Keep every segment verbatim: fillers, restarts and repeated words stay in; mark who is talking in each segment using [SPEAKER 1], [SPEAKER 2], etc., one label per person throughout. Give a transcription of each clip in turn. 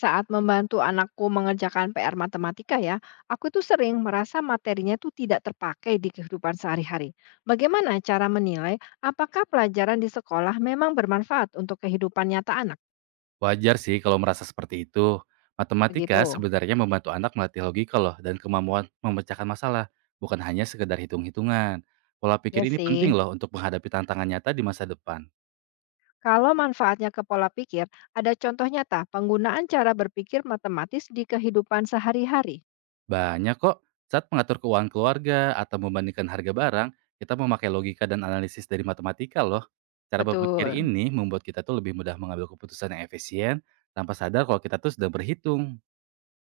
[SPEAKER 1] Saat membantu anakku mengerjakan P R matematika ya, aku tuh sering merasa materinya tuh tidak terpakai di kehidupan sehari-hari. Bagaimana cara menilai apakah pelajaran di sekolah memang bermanfaat untuk kehidupan nyata anak?
[SPEAKER 2] Wajar sih kalau merasa seperti itu. Matematika
[SPEAKER 1] Begitu.
[SPEAKER 2] sebenarnya membantu anak melatih logika loh dan kemampuan memecahkan masalah, bukan hanya sekedar hitung-hitungan. Pola pikir
[SPEAKER 1] Ya
[SPEAKER 2] ini penting
[SPEAKER 1] sih.
[SPEAKER 2] loh untuk menghadapi tantangan nyata di masa depan.
[SPEAKER 1] Kalau manfaatnya ke pola pikir, ada contoh nyata penggunaan cara berpikir matematis di kehidupan sehari-hari.
[SPEAKER 2] Banyak kok saat mengatur keuangan keluarga atau membandingkan harga barang, kita memakai logika dan analisis dari matematika loh. Cara berpikir
[SPEAKER 1] Betul.
[SPEAKER 2] ini membuat kita tuh lebih mudah mengambil keputusan yang efisien tanpa sadar kalau kita tuh sedang berhitung.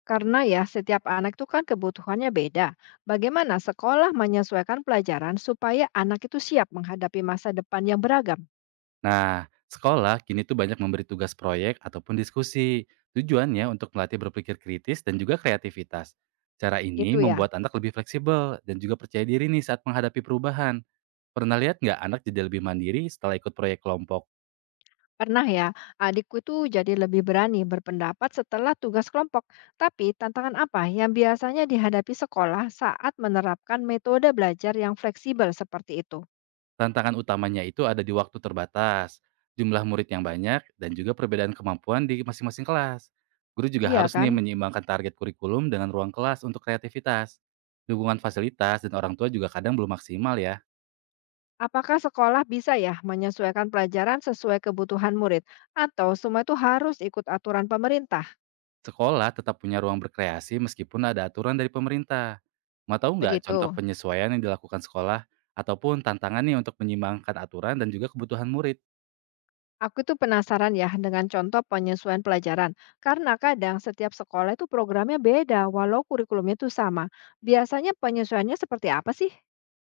[SPEAKER 1] Karena ya setiap anak itu kan kebutuhannya beda. Bagaimana sekolah menyesuaikan pelajaran supaya anak itu siap menghadapi masa depan yang beragam?
[SPEAKER 2] Nah, sekolah kini tuh banyak memberi tugas proyek ataupun diskusi. Tujuannya untuk melatih berpikir kritis dan juga kreativitas. Cara ini
[SPEAKER 1] Gitu ya.
[SPEAKER 2] membuat anak lebih fleksibel dan juga percaya diri nih saat menghadapi perubahan. Pernah lihat nggak anak jadi lebih mandiri setelah ikut proyek kelompok?
[SPEAKER 1] Pernah ya, adikku itu jadi lebih berani berpendapat setelah tugas kelompok. Tapi tantangan apa yang biasanya dihadapi sekolah saat menerapkan metode belajar yang fleksibel seperti itu?
[SPEAKER 2] Tantangan utamanya itu ada di waktu terbatas, jumlah murid yang banyak, dan juga perbedaan kemampuan di masing-masing kelas. Guru juga
[SPEAKER 1] Iya
[SPEAKER 2] harus nih
[SPEAKER 1] kan?
[SPEAKER 2] menyeimbangkan target kurikulum dengan ruang kelas untuk kreativitas. Dukungan fasilitas dan orang tua juga kadang belum maksimal ya.
[SPEAKER 1] Apakah sekolah bisa ya menyesuaikan pelajaran sesuai kebutuhan murid? Atau semua itu harus ikut aturan pemerintah?
[SPEAKER 2] Sekolah tetap punya ruang berkreasi meskipun ada aturan dari pemerintah. Mau tahu nggak contoh
[SPEAKER 1] Begitu.
[SPEAKER 2] penyesuaian yang dilakukan sekolah ataupun tantangan nih untuk menyimbangkan aturan dan juga kebutuhan murid?
[SPEAKER 1] Aku tuh penasaran ya dengan contoh penyesuaian pelajaran, karena kadang setiap sekolah itu programnya beda, walau kurikulumnya tuh sama. Biasanya penyesuaiannya seperti apa sih?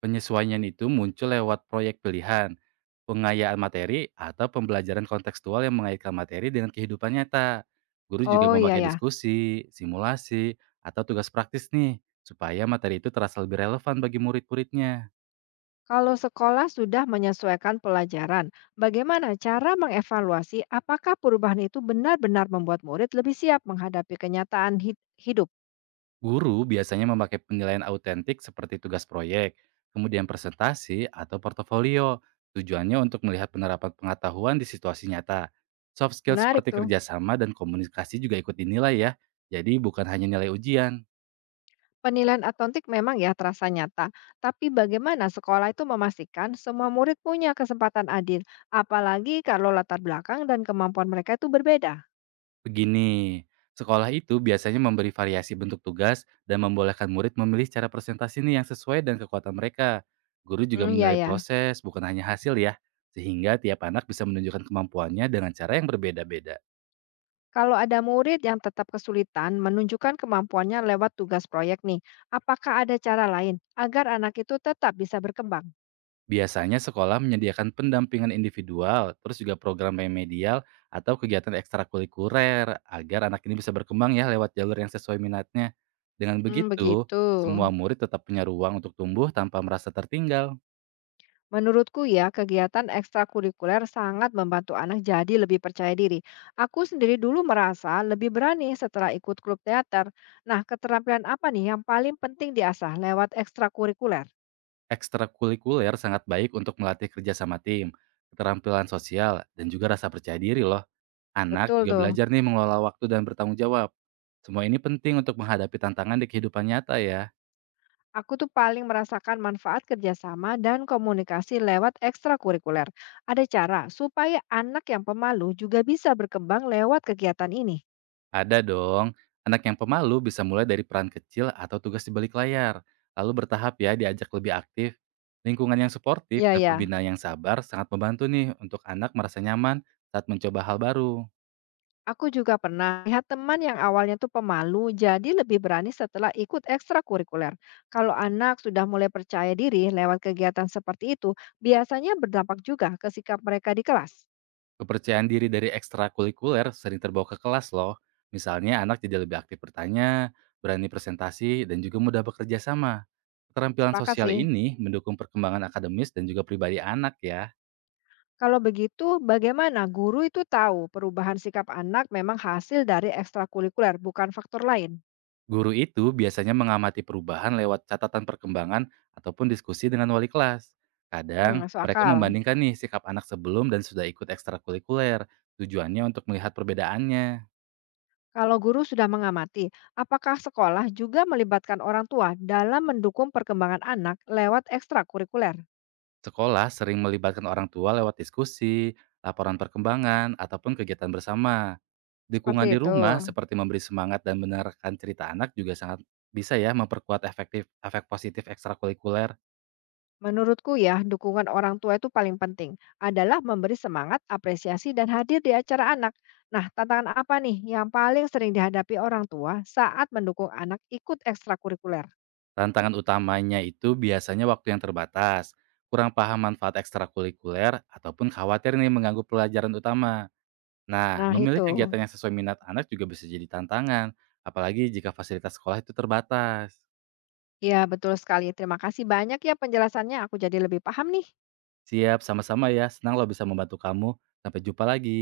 [SPEAKER 2] Penyesuaian itu muncul lewat proyek pilihan, pengayaan materi, atau pembelajaran kontekstual yang mengaitkan materi dengan kehidupan nyata. Guru juga
[SPEAKER 1] Oh iya
[SPEAKER 2] memakai
[SPEAKER 1] ya,
[SPEAKER 2] diskusi, simulasi, atau tugas praktis nih, supaya materi itu terasa lebih relevan bagi murid-muridnya.
[SPEAKER 1] kalau sekolah sudah menyesuaikan pelajaran, bagaimana cara mengevaluasi apakah perubahan itu benar-benar membuat murid lebih siap menghadapi kenyataan hid- hidup?
[SPEAKER 2] Guru biasanya memakai penilaian autentik seperti tugas proyek, kemudian presentasi atau portofolio. Tujuannya untuk melihat penerapan pengetahuan di situasi nyata. Soft skill
[SPEAKER 1] Menarik
[SPEAKER 2] seperti
[SPEAKER 1] tuh.
[SPEAKER 2] kerjasama dan komunikasi juga ikut dinilai ya. Jadi bukan hanya nilai ujian.
[SPEAKER 1] Penilaian autentik memang ya terasa nyata, tapi bagaimana sekolah itu memastikan semua murid punya kesempatan adil, apalagi kalau latar belakang dan kemampuan mereka itu berbeda?
[SPEAKER 2] Begini, sekolah itu biasanya memberi variasi bentuk tugas dan membolehkan murid memilih cara presentasi ini yang sesuai dan kekuatan mereka. Guru juga
[SPEAKER 1] Hmm, ya
[SPEAKER 2] menilai
[SPEAKER 1] ya.
[SPEAKER 2] proses, bukan hanya hasil ya. Sehingga tiap anak bisa menunjukkan kemampuannya dengan cara yang berbeda-beda.
[SPEAKER 1] Kalau ada murid yang tetap kesulitan menunjukkan kemampuannya lewat tugas proyek nih, apakah ada cara lain agar anak itu tetap bisa berkembang?
[SPEAKER 2] Biasanya sekolah menyediakan pendampingan individual, terus juga program remedial atau kegiatan ekstrakurikuler agar anak ini bisa berkembang ya lewat jalur yang sesuai minatnya. Dengan
[SPEAKER 1] Hmm,
[SPEAKER 2] begitu,
[SPEAKER 1] begitu.
[SPEAKER 2] semua murid tetap punya ruang untuk tumbuh tanpa merasa tertinggal.
[SPEAKER 1] Menurutku ya, kegiatan ekstrakurikuler sangat membantu anak jadi lebih percaya diri. Aku sendiri dulu merasa lebih berani setelah ikut klub teater. Nah, keterampilan apa nih yang paling penting diasah lewat ekstrakurikuler?
[SPEAKER 2] Ekstrakurikuler sangat baik untuk melatih kerja sama tim, keterampilan sosial, dan juga rasa percaya diri loh. Anak
[SPEAKER 1] Betul
[SPEAKER 2] juga
[SPEAKER 1] tuh.
[SPEAKER 2] belajar nih mengelola waktu dan bertanggung jawab. Semua ini penting untuk menghadapi tantangan di kehidupan nyata ya.
[SPEAKER 1] Aku tuh paling merasakan manfaat kerjasama dan komunikasi lewat ekstrakurikuler. Ada cara supaya anak yang pemalu juga bisa berkembang lewat kegiatan ini.
[SPEAKER 2] Ada dong. Anak yang pemalu bisa mulai dari peran kecil atau tugas di balik layar, lalu bertahap ya diajak lebih aktif. Lingkungan yang suportif
[SPEAKER 1] Iya
[SPEAKER 2] dan
[SPEAKER 1] ya.
[SPEAKER 2] pembina yang sabar sangat membantu nih untuk anak merasa nyaman saat mencoba hal baru.
[SPEAKER 1] Aku juga pernah lihat teman yang awalnya tuh pemalu, jadi lebih berani setelah ikut ekstrakurikuler. Kalau anak sudah mulai percaya diri lewat kegiatan seperti itu, biasanya berdampak juga ke sikap mereka di kelas.
[SPEAKER 2] Kepercayaan diri dari ekstrakurikuler sering terbawa ke kelas loh. Misalnya anak jadi lebih aktif bertanya, berani presentasi, dan juga mudah bekerja sama. Keterampilan
[SPEAKER 1] Sepakat
[SPEAKER 2] sosial
[SPEAKER 1] sih.
[SPEAKER 2] ini mendukung perkembangan akademis dan juga pribadi anak ya.
[SPEAKER 1] Kalau begitu, bagaimana guru itu tahu perubahan sikap anak memang hasil dari ekstrakurikuler, bukan faktor lain?
[SPEAKER 2] Guru itu biasanya mengamati perubahan lewat catatan perkembangan ataupun diskusi dengan wali kelas.
[SPEAKER 1] Hmm,
[SPEAKER 2] Kadang,
[SPEAKER 1] masuk
[SPEAKER 2] mereka
[SPEAKER 1] akal.
[SPEAKER 2] membandingkan nih sikap anak sebelum dan sudah ikut ekstrakurikuler, tujuannya untuk melihat perbedaannya.
[SPEAKER 1] Kalau guru sudah mengamati, apakah sekolah juga melibatkan orang tua dalam mendukung perkembangan anak lewat ekstrakurikuler?
[SPEAKER 2] Sekolah sering melibatkan orang tua lewat diskusi, laporan perkembangan, ataupun kegiatan bersama.
[SPEAKER 1] Seperti
[SPEAKER 2] Dukungan di
[SPEAKER 1] itu.
[SPEAKER 2] rumah seperti memberi semangat dan menerangkan cerita anak juga sangat bisa ya memperkuat efektif efek positif ekstrakurikuler.
[SPEAKER 1] Menurutku ya, dukungan orang tua itu paling penting adalah memberi semangat, apresiasi, dan hadir di acara anak. Nah, tantangan apa nih yang paling sering dihadapi orang tua saat mendukung anak ikut ekstrakurikuler?
[SPEAKER 2] Tantangan utamanya itu biasanya waktu yang terbatas, kurang paham manfaat ekstrakurikuler, ataupun khawatir nih mengganggu pelajaran utama. Nah,
[SPEAKER 1] Nah,
[SPEAKER 2] memilih
[SPEAKER 1] itu.
[SPEAKER 2] kegiatan yang sesuai minat anak juga bisa jadi tantangan, apalagi jika fasilitas sekolah itu terbatas.
[SPEAKER 1] Ya, betul sekali. Terima kasih banyak ya penjelasannya. Aku jadi lebih paham nih.
[SPEAKER 2] Siap, sama-sama ya. Senang lo bisa membantu kamu. Sampai jumpa lagi.